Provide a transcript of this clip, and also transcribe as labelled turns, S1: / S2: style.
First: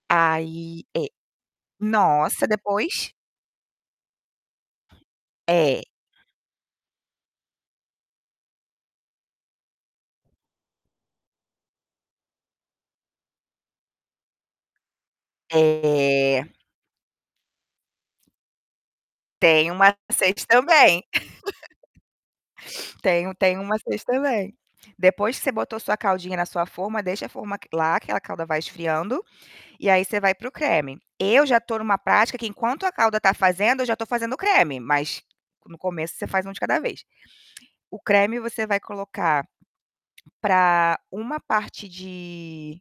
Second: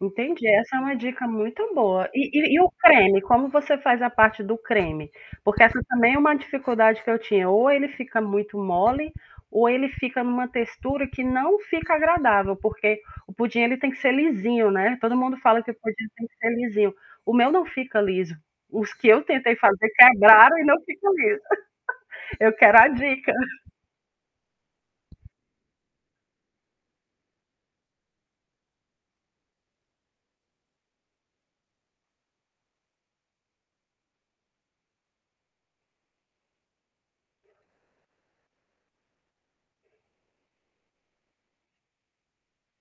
S1: Entendi, essa é
S2: Ai,
S1: uma
S2: é.
S1: dica muito boa. E
S2: Nossa,
S1: e e o
S2: depois?
S1: creme, como você faz a parte do creme? Porque essa
S2: É.
S1: também é uma dificuldade que eu tinha, ou ele fica muito mole, ou ele fica em uma textura que não fica agradável, porque o pudim ele tem que ser lisinho, né? Todo mundo fala que o pudim tem que
S2: É.
S1: ser lisinho. O meu não fica liso. Os que eu tentei
S2: Tem um
S1: fazer
S2: macete
S1: quebraram e não
S2: também.
S1: ficam liso. Eu quero a
S2: Tem
S1: dica.
S2: um tem um macete também. Depois que você botou sua caldinha na sua forma, deixa a forma quela aquela calda vai esfriando, e aí você vai para o creme. Eu já estou em uma prática que enquanto a calda está fazendo, eu já estou fazendo o creme, mas no começo você faz um de cada vez. O creme você vai colocar, para uma parte de